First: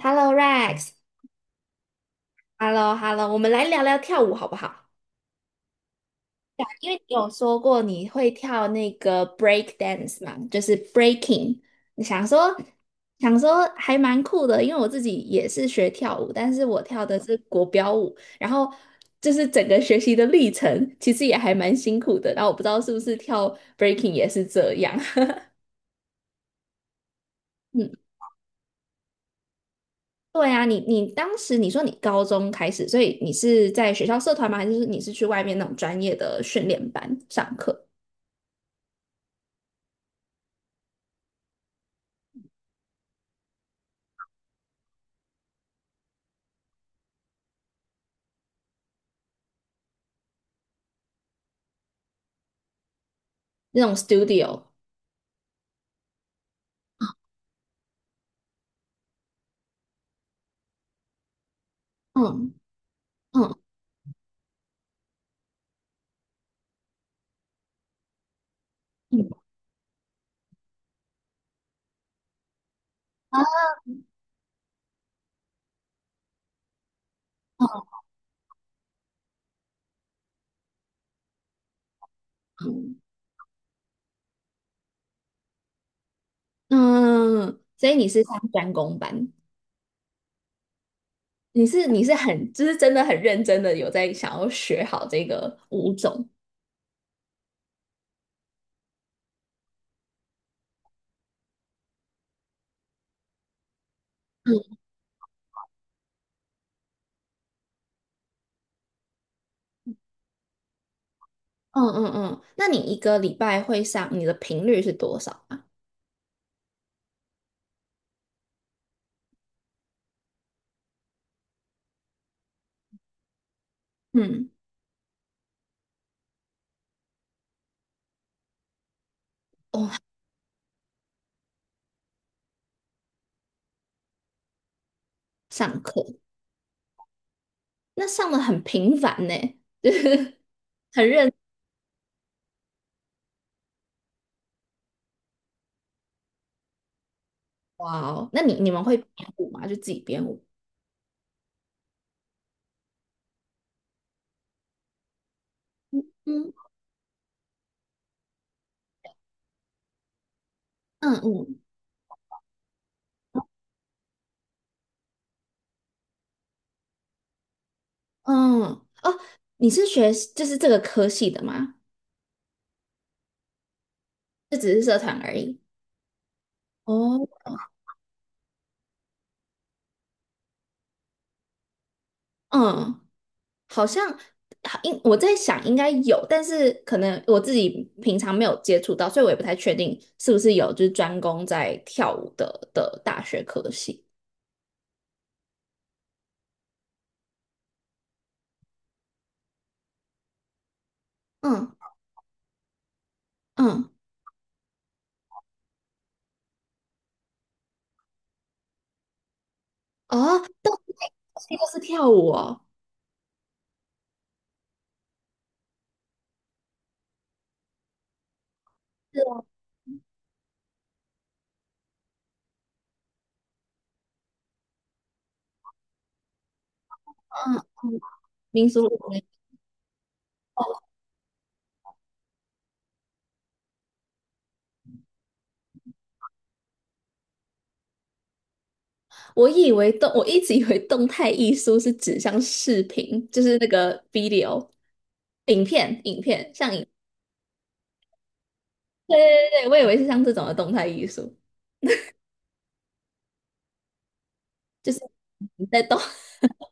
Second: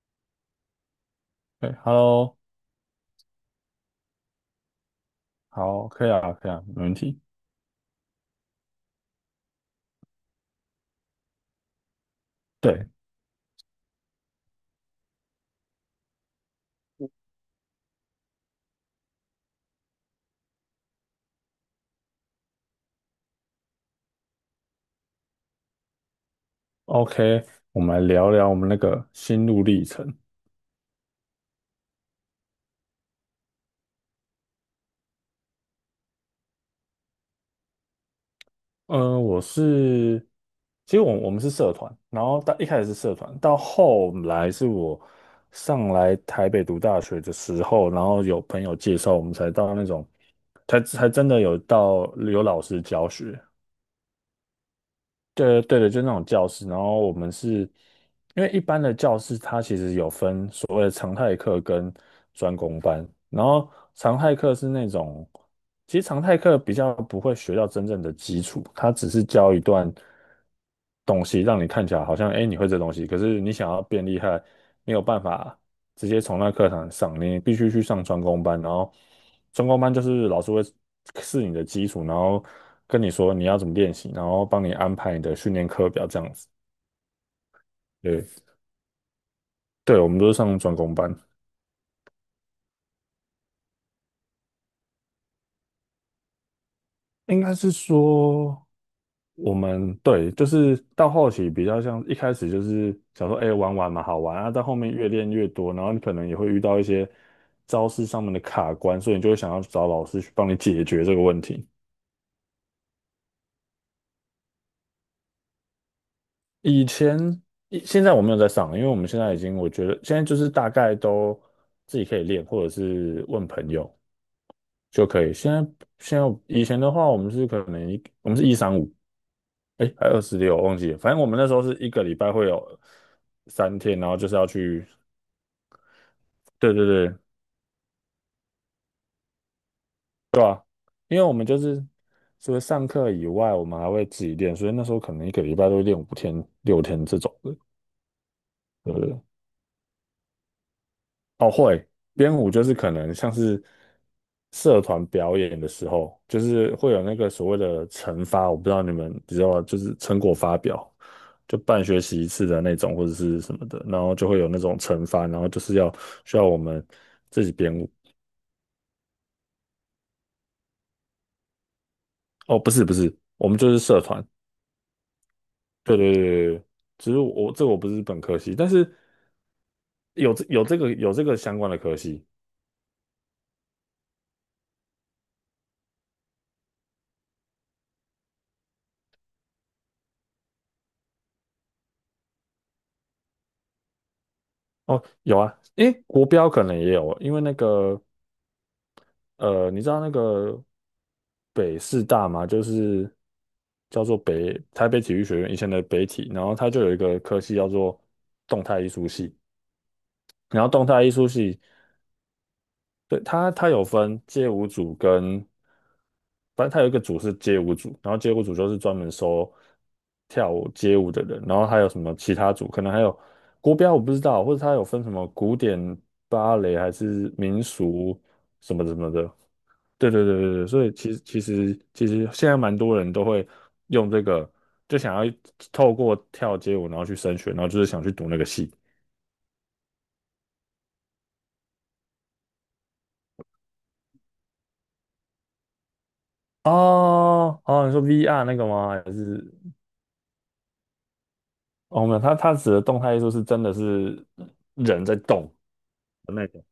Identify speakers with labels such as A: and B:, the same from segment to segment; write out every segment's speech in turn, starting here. A: Hello Rex,Hello
B: 对 h e l l o
A: Hello，我们来聊聊跳舞好不好？
B: 好，可以啊，可以啊，
A: 对啊，
B: 没
A: 因
B: 问
A: 为你
B: 题。
A: 有说过你会跳那个 break dance 嘛，就是 breaking。你想说
B: 对
A: 想说还蛮酷的，因为我自己也是学跳舞，但是我跳的是国标舞，然后就是整个学习的历程其实也还蛮辛苦的。然后我不知道是不是跳 breaking 也是这样。
B: ，OK，我们来聊聊我们那个心路历程。
A: 对啊，你当时你说你高中开始，所以你是在学校社团吗？还是你是去外面那种专业的训练班上课，
B: 嗯、我是，其实我们是社团，然后到一开始是社团，到后来是我上来台北读大学的时候，然后有朋友介绍，我们才到那种，才真的有到有老师教学。
A: 那种 studio？
B: 对对的，就那种教室。然后我们是因为一般的教室，它其实有分所谓的常态课跟
A: 嗯
B: 专攻班。然
A: 嗯
B: 后常态课是那种，其实常态课比较不会学到真正的基础，它只是
A: 嗯
B: 教一段东西，让你看起来好像哎你会这东西，可是你想要变厉害，没有办法。直接从那课堂上，你必须去上专攻班，然后专攻班就是老师会是你的基础，然后
A: 嗯，
B: 跟你说你要怎么练习，然后帮你安排你的训练课表这样子。
A: 嗯，所以你是
B: 对，
A: 上专攻班，
B: 对，我们都是上专攻班，
A: 你是很就是真的很认真的有在想要学好这个舞种。
B: 应该是说我们对，就是到后期比较像一开始就是想说，哎、玩玩嘛，好玩啊，到后
A: 嗯
B: 面越练越多，然后你可能也会遇到一些招式上面的卡关，所以你就会想要找老师去帮你解决这个问题。
A: 嗯嗯嗯，那你一个礼拜会上，你的频率是多少啊？
B: 以前，以现在我没有在上了因为我们现在已经，我觉得现在就是大概都自己可以练，或者是问朋友
A: 嗯，
B: 就可以。现在以前的话，我们是可能我们是一三五，哎，
A: 哦，
B: 还26，我忘记了。反正我们那时候是一个礼拜会有3天，然后就是要去，
A: 上课。
B: 对对对，
A: 那上的很频繁呢，就是
B: 对吧？
A: 很
B: 因为我
A: 认。
B: 们就是除了上课以外，我们还会自己练，所以那时候可能一个礼拜都会练5天、6天这种的，
A: 哇哦，那你们
B: 对
A: 会
B: 不
A: 编
B: 对。
A: 舞吗？就自己编舞？
B: 哦，会编舞就是可能像是社团表演的时候，就
A: 嗯
B: 是会有那个所谓的惩罚，我不知道你们知道吗，就是成果发表，
A: 嗯嗯
B: 就半学期一次的那种或者是什么的，然后就会有那种惩罚，然后就是需要我们自己编舞。
A: 嗯，哦，你是学就是这个科系的吗？
B: 哦，不是不是，我们就是社团，
A: 这只是社团而已。
B: 对对对对对，只是
A: 哦，
B: 我这个我不是本科系，但是有这个相关的科系。
A: 嗯，好像好应我在想应该有，但是可能我自己平常没有接触到，所以我也不太确定是不是有就是专攻在跳舞的大学科系。
B: 哦，有啊，诶，国标可能也有，因为那个你知道那个
A: 嗯
B: 北师大吗？就是
A: 嗯，
B: 叫做北台北体育学院以前的北体，然后它就有一个科系叫做动态艺术系，
A: 哦，
B: 然后
A: 都
B: 动态艺术
A: 是
B: 系，
A: 都是跳舞哦，
B: 对，它它有分街舞组跟，反正它有一个组是街舞组，然后街舞组就是专门
A: 是哦，
B: 收跳舞街舞的人，然后还有什么其他组，可能还有国标我不知道，或者它有分什么古典芭蕾还是
A: 嗯
B: 民
A: 嗯，
B: 俗
A: 民
B: 什
A: 俗
B: 么什么
A: 舞。
B: 的，对对对对对，所以其实现在蛮多人都会用这个，就想要透过跳街舞然后去升学，然后就是想去读那个系。
A: 我以为动，我一直以为动态艺术是指像视频，就是那个 video。
B: 哦哦，你说 VR 那个吗？还
A: 对
B: 是
A: 对对，我以为是像这种的动态艺术，
B: 哦没有，它它指的动态艺术是真的是
A: 就是
B: 人在动
A: 你在动。
B: 的那种。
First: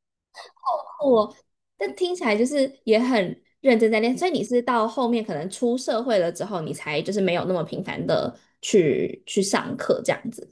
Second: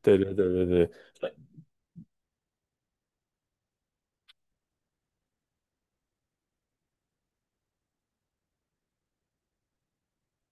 B: 对对对对对，
A: 我，但听起来就是也很认真在练。所以你是到后面可能出社会了之后，你才就是没有那么频繁的去上课这样子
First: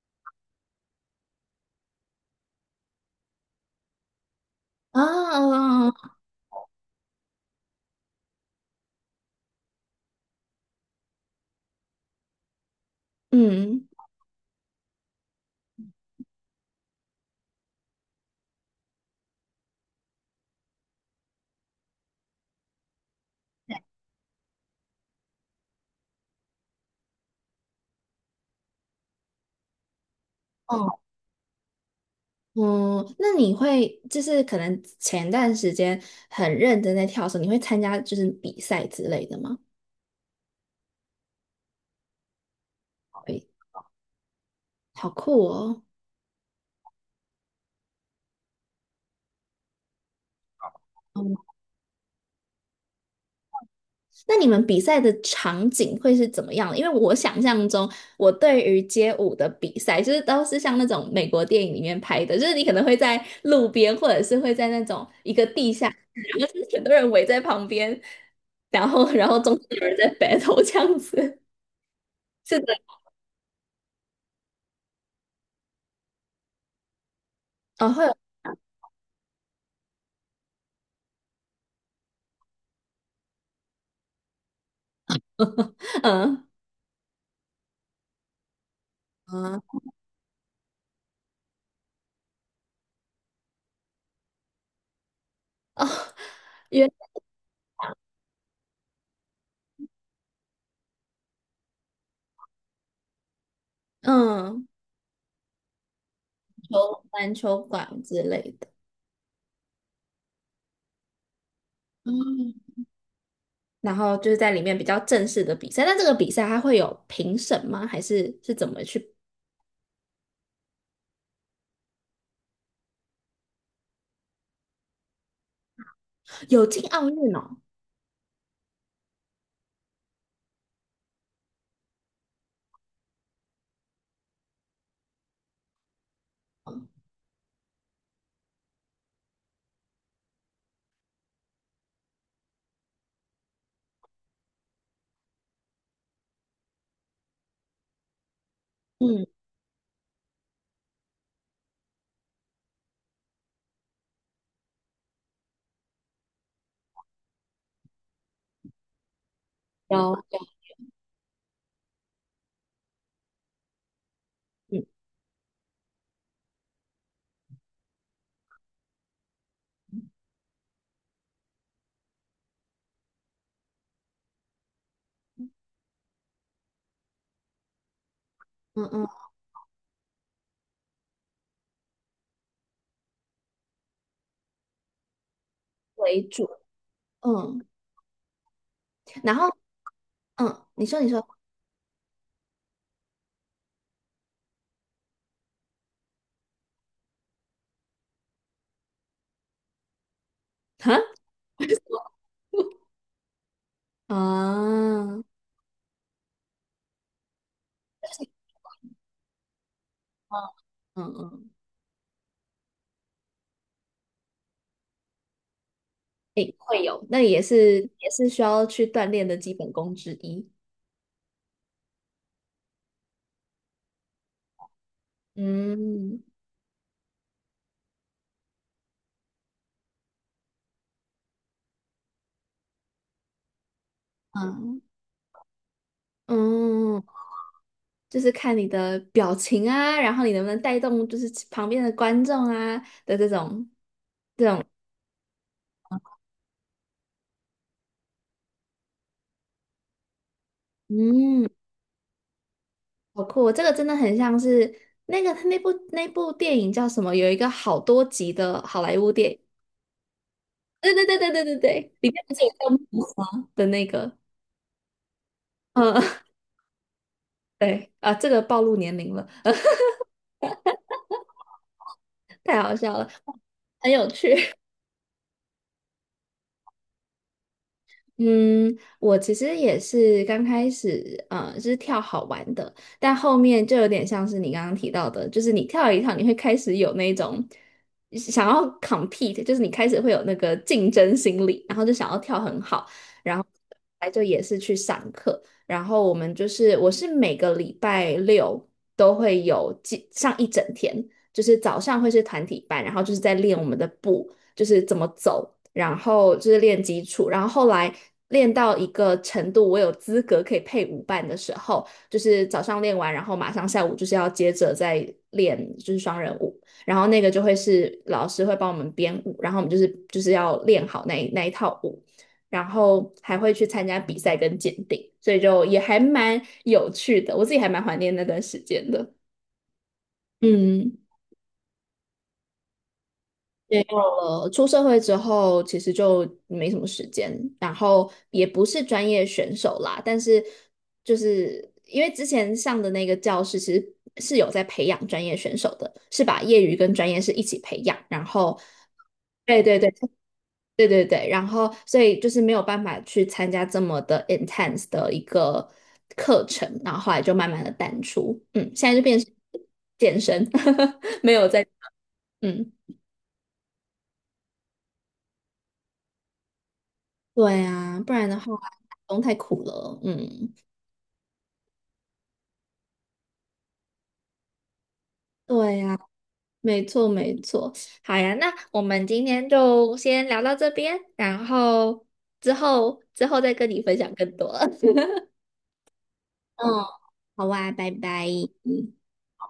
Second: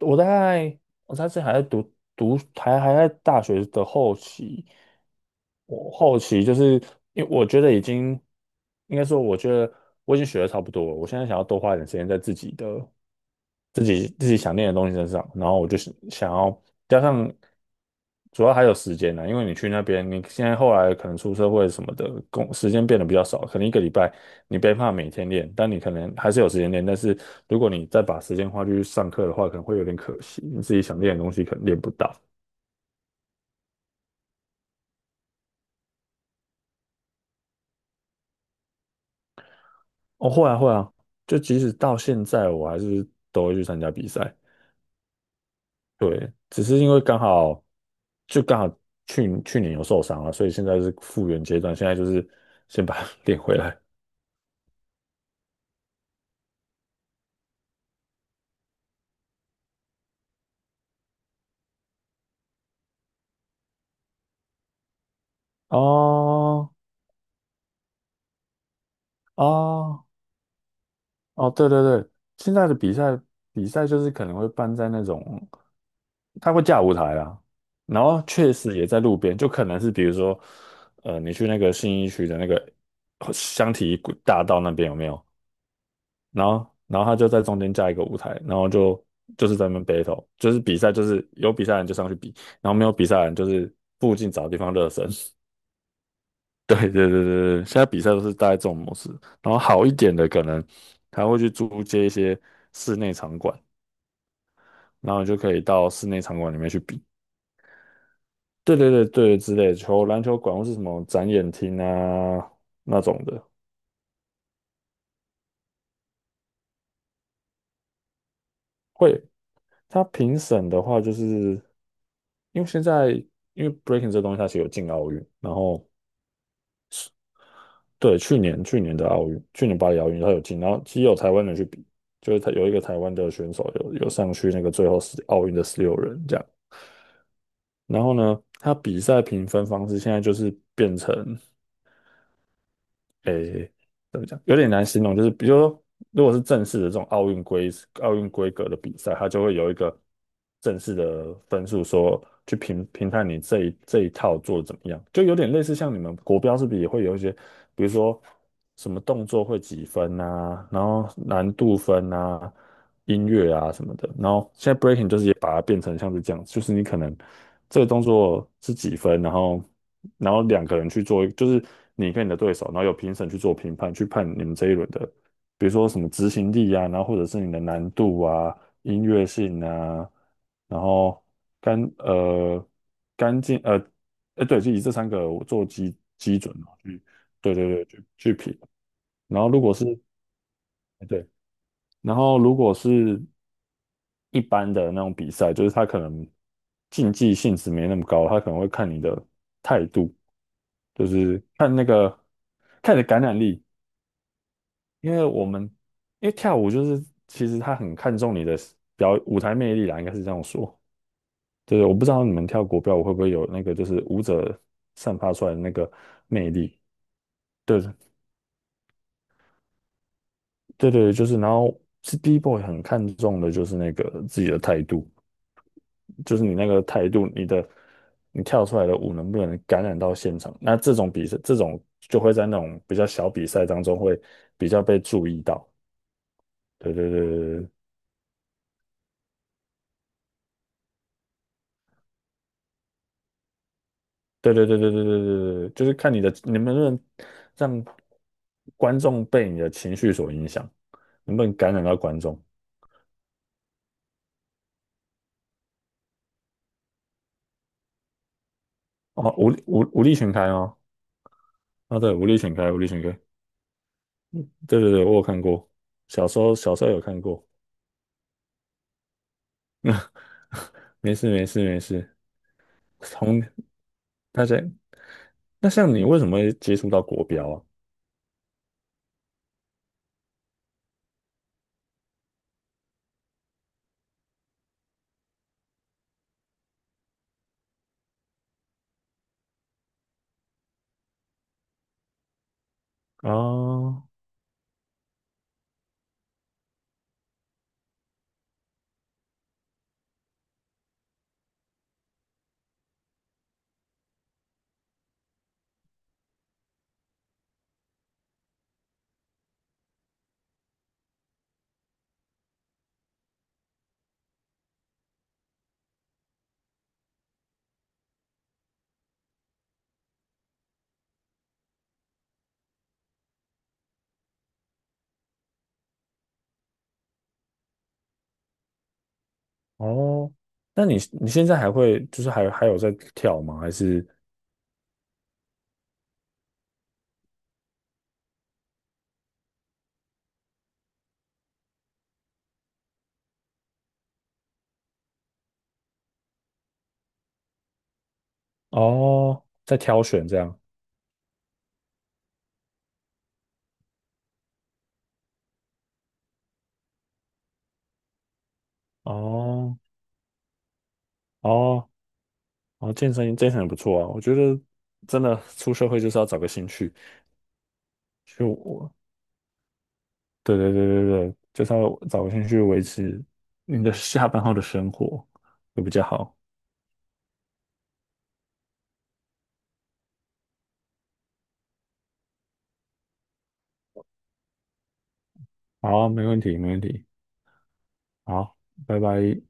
B: 我大概我那次还在读读还还在大学的后期，我
A: 啊，
B: 后期就是因为我觉得已经应该说，我觉得我已经学的差不多了，我现在想要多花一点时间在自己的。自
A: 嗯。
B: 己自己想练的东西身上，然后我就是想要加上，主要还有时间呢、因为你去那边，你现在后来可能出社会什么的，工时间变得比较少，可能一个礼拜你没办法每天练，但你可能还是有时间练，但是如果你再把时间花去上课的话，可能会有点可惜，你自己
A: 哦，
B: 想练的东西可能练不到。
A: 嗯，那你会就是可能前段时间很认真在跳绳，你会参加就是比赛之类的吗？
B: 哦，会啊会啊，就即使到现在我还是都
A: 会。
B: 会去参加比赛，
A: 好酷哦！
B: 对，只是因为刚好就刚好去年有受伤了，所以现在是复
A: 嗯，
B: 原阶段，现在就是先把它 练回来。
A: 那你们比赛的场景会是怎么样的？因为我想象中，我对于街舞的比赛，就是都是像那种美国电影里面拍的，就是你可能会在路边，或者是会在那种一个地下室，然后就
B: 哦
A: 是很多人围在旁边，然后中间有人
B: 哦
A: 在 battle 这样子。
B: 哦，对对对，现
A: 是
B: 在
A: 的，
B: 的比赛比赛就是可能会办在那种，它会架舞台啦，
A: 哦，
B: 然
A: 会有，
B: 后确实也在路边，就可能是比如说，你去那个信义区的那个香缇大道那边有没有？然
A: 嗯
B: 后然后他就在中间加一个舞台，然后就是
A: 嗯，
B: 在那边 battle，就是比赛，就是有比赛的人就上去比，然后没有比赛的人就是附近找地方热身。
A: 哦，
B: 对
A: 原
B: 对对对对，现在比赛都是大概这种模式，然后好一点的可能他会去租借一些室内场馆，
A: 嗯，
B: 然后你就可以到室内场馆里面去
A: 球
B: 比。
A: 篮球馆之类的。
B: 对对对对，之类的球篮球馆或是什么展演厅啊
A: 嗯。
B: 那种的，
A: 然后就是在里面比较正式的比赛。那这个比赛它会有评审吗？还是是怎么去？
B: 会他评审的话，就是因为现在因为 breaking 这东西它其实有进奥运，然后
A: 有进奥运哦，
B: 对去年去年的奥运，去年巴黎奥运它有进，然后其实有台湾人去比，就是他有一个台湾的选手有上去那个最后十奥运的16人这样，然后呢，他比赛评分方式现在就是变成。诶，怎么讲，有点难形容，就是比如说，如果是正式的这种奥运规格的比赛，
A: 嗯，
B: 它就会有一个正式的分数说，去评判你这一套做的怎么样，就有点类似像你们国标是不是也会有一些，比如说什么动作会几
A: 有，
B: 分啊，然后难度分啊，音乐啊什么的。然后现在
A: 嗯
B: breaking 就是也把它变成像是这样，就是你可能这个动作是几分，然后两个人去做，就是你跟你的对手，然后有评审去做评判，去判你们这一轮的，比如说什么执行力啊，然后或者是你的难度啊、
A: 嗯
B: 音
A: 嗯
B: 乐性啊，然后干呃干净哎对，就以这3个做基
A: 为
B: 基
A: 主，
B: 准嘛，去对
A: 嗯，
B: 对对去评。
A: 然
B: 然
A: 后
B: 后如果是
A: 嗯，你说
B: 哎
A: 你说，
B: 对，然后如果是一般的那种比赛，就是他可能竞技性质没那么高，他可能会看你的态度，
A: 哈
B: 就是看那个看你的感染力，因
A: 啊，
B: 为我们因为跳舞就是其实他很
A: 就
B: 看
A: 是
B: 重你的表舞台魅力啦，应该是这样说。
A: 嗯嗯，
B: 对，我不知道你们跳国标舞会不会有那个就是舞者散发出来的那个魅
A: 诶，
B: 力。
A: 会有，那也
B: 对
A: 是也是需要去锻炼的基本功之一。
B: 对对，就是，然后是第一 o 很看重的就是那个自己的态度。
A: 嗯
B: 就是你那个态度，你的你跳出来的舞能不能感染到现场？那这种比赛，这种就会在那种比较小比赛当中会比
A: 嗯
B: 较被注意到。对
A: 嗯，
B: 对对
A: 就是看你的表情啊，然后你能不能带动就是旁边的观众啊的这种。
B: 对对对对对对对对对对，就是看你的你能不能让观众被你的情绪所影响，能不
A: 嗯，
B: 能感染到观众？
A: 好酷哦，这个真的很像是那个那部电影叫什么？有一个好多集的好莱坞电
B: 哦，
A: 影。
B: 武力全开哦，
A: 对对对对对对对，
B: 啊
A: 里
B: 对，
A: 面
B: 武
A: 不
B: 力
A: 是有
B: 全
A: 叫
B: 开，武力全
A: 木
B: 开，
A: 华的那个？
B: 对对对，我有看过，
A: 嗯，
B: 小时候小时候有看过，
A: 对啊，这个暴露年龄了，
B: 没事没事没事，
A: 太好笑了，
B: 从
A: 很有
B: 大家
A: 趣。
B: 那像你为什么会接触到国标啊？
A: 嗯，我其实也是刚开始，是跳好玩的，但后面就有点像是你刚刚提到的，就是你跳一跳，你会开始有那种想要 compete，就是你开始会有那个竞争心理，然后就想要跳很好，然后
B: 啊，
A: 来就也是去上课，然后我们我是每个礼拜六都会有几上一整天，就是早上会是团体班，然后就是在练我们的步，就是怎么走。然后就是练基础，然后后来练到一个程度，我有资格可以配舞伴的时候，就是早上练完，然后马上下午就是要接着再练，就是双人舞，然后那个就会是老师会帮我们编舞，然后我们就是要练好那一套舞，然后还会去参加比赛跟鉴定，所以就也还蛮有趣的，我自己还蛮怀念那段时间的，
B: 哦，那
A: 嗯。
B: 你现在还会就是还有在跳吗？还
A: 没有
B: 是
A: 了，出社会之后其实就没什么时间，然后也不是专业选手啦，但是就是因为之前上的那个教室其实是有在培养专业选手的，是把业余跟专业是一起培养，然后
B: 哦
A: 对
B: 在
A: 对对
B: 挑选这样？
A: 对对对，然后所以就是没有办法去参加这么的 intense 的一个课程，然后后来就慢慢的淡出，嗯，现在就变成
B: 哦
A: 健身，没有在
B: 哦
A: 嗯。
B: 哦，健身健身也不错啊，我觉得真的出社会就是要找个兴趣，
A: 对啊，不然的
B: 就
A: 话，
B: 我
A: 打工太苦了。嗯，
B: 对对对对对，就是要找个兴趣维持你的下班后的生活
A: 对
B: 会比
A: 呀，
B: 较好。
A: 没错没错。好呀，那我们今天就先聊到这边，然后之后再跟你分享更多。
B: 好，没问题没问
A: 嗯，
B: 题，
A: 好啊，拜拜。
B: 好，拜拜。